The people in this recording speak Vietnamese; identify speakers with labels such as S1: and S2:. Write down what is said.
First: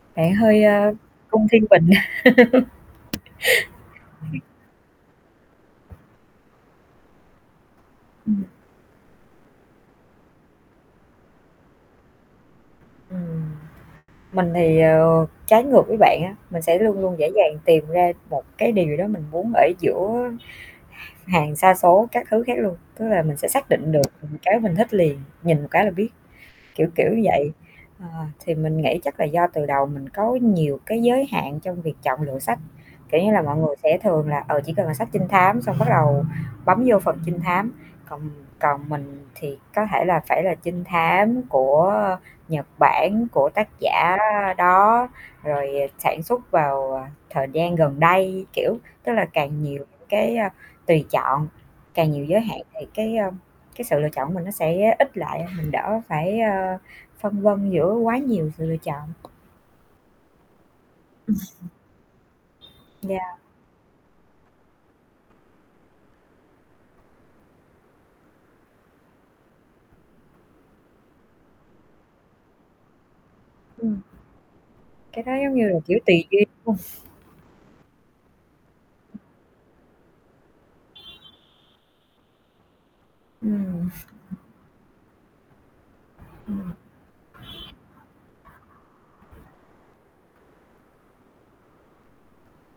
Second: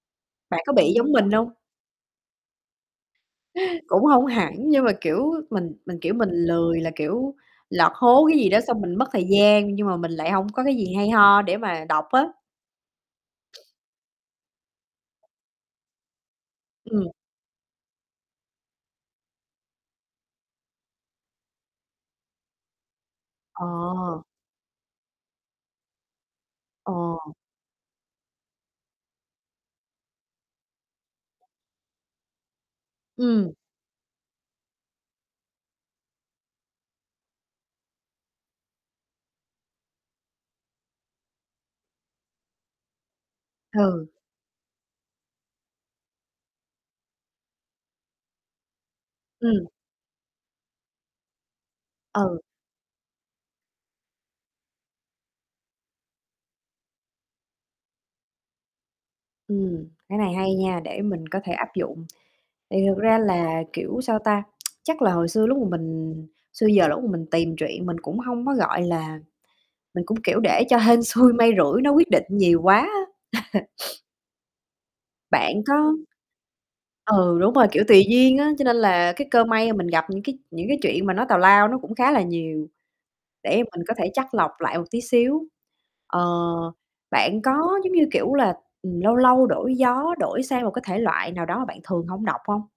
S1: Bạn
S2: Bạn
S1: hơi,
S2: có
S1: ơ,
S2: bị giống mình
S1: cung
S2: hông?
S1: Thiên Bình.
S2: Cũng hông hẳn, nhưng mà, kiểu, mình mình, kiểu, mình lười, là kiểu, lọt hố cái
S1: Ừm.
S2: gì đó, xong mình mất thời gian, nhưng mà mình lại hông có cái gì hay ho để mà đọc á.
S1: Ừm. Mình thì, ờ, trái ngược với bạn á, mình sẽ luôn
S2: Ừm.
S1: luôn dễ dàng tìm ra một cái điều đó mình muốn ở giữa h hàng sa số các thứ khác luôn. Tức là mình sẽ xác định được,
S2: Ờ!
S1: ừm, cái mình thích liền, nhìn một cái là biết, kiểu
S2: Ờ.
S1: kiểu như vậy. Ờ, thì mình nghĩ chắc là do từ đầu mình có nhiều cái giới hạn trong việc chọn lựa sách, kiểu như là,
S2: Ừm.
S1: mọi người sẽ thường là, ờ, chỉ cần là sách trinh thám xong bắt đầu bấm vô phần trinh thám. Còn, ừm, còn mình thì có thể là phải là trinh thám của, ơ, Nhật Bản, của tác
S2: Ừ.
S1: giả đó, rồi, à, sản xuất vào, ờ, thời gian gần đây. Kiểu, tức là càng
S2: Ừm.
S1: nhiều những cái, a, tùy chọn, càng nhiều giới
S2: Ừ.
S1: hạn thì cái, a, cái sự lựa chọn của mình nó sẽ ít lại. Mình đỡ phải, ơ, phân vân giữa quá nhiều sự lựa chọn.
S2: Ừm, cái này hay nha để mình
S1: Ừm.
S2: có thể áp dụng. Thì thật ra
S1: Yeah.
S2: là, kiểu, sao ta? Chắc là hồi xưa lúc mà mình xưa giờ là lúc mà mình tìm truyện mình cũng hông có, gọi là mình cũng, kiểu, để cho hên xui may rủi nó quyết định nhiều quá á.
S1: Ừm. Cái đó giống
S2: Bạn
S1: như là,
S2: có
S1: kiểu, tuỳ duyên [unintelligible]
S2: Ừ, đúng rồi, kiểu, tùy duyên á. Cho nên là cái cơ may mà mình gặp những cái những cái truyện mà nó tào lao, nó cũng khá là nhiều, để mình
S1: Ừm.
S2: có thể chắt lọc lại một tí xíu. Ờ,
S1: Ừm.
S2: bạn có giống như, kiểu là, ừm, lâu lâu đổi gió, đổi sang một cái thể loại nào đó mà bạn thường hổng đọc hông?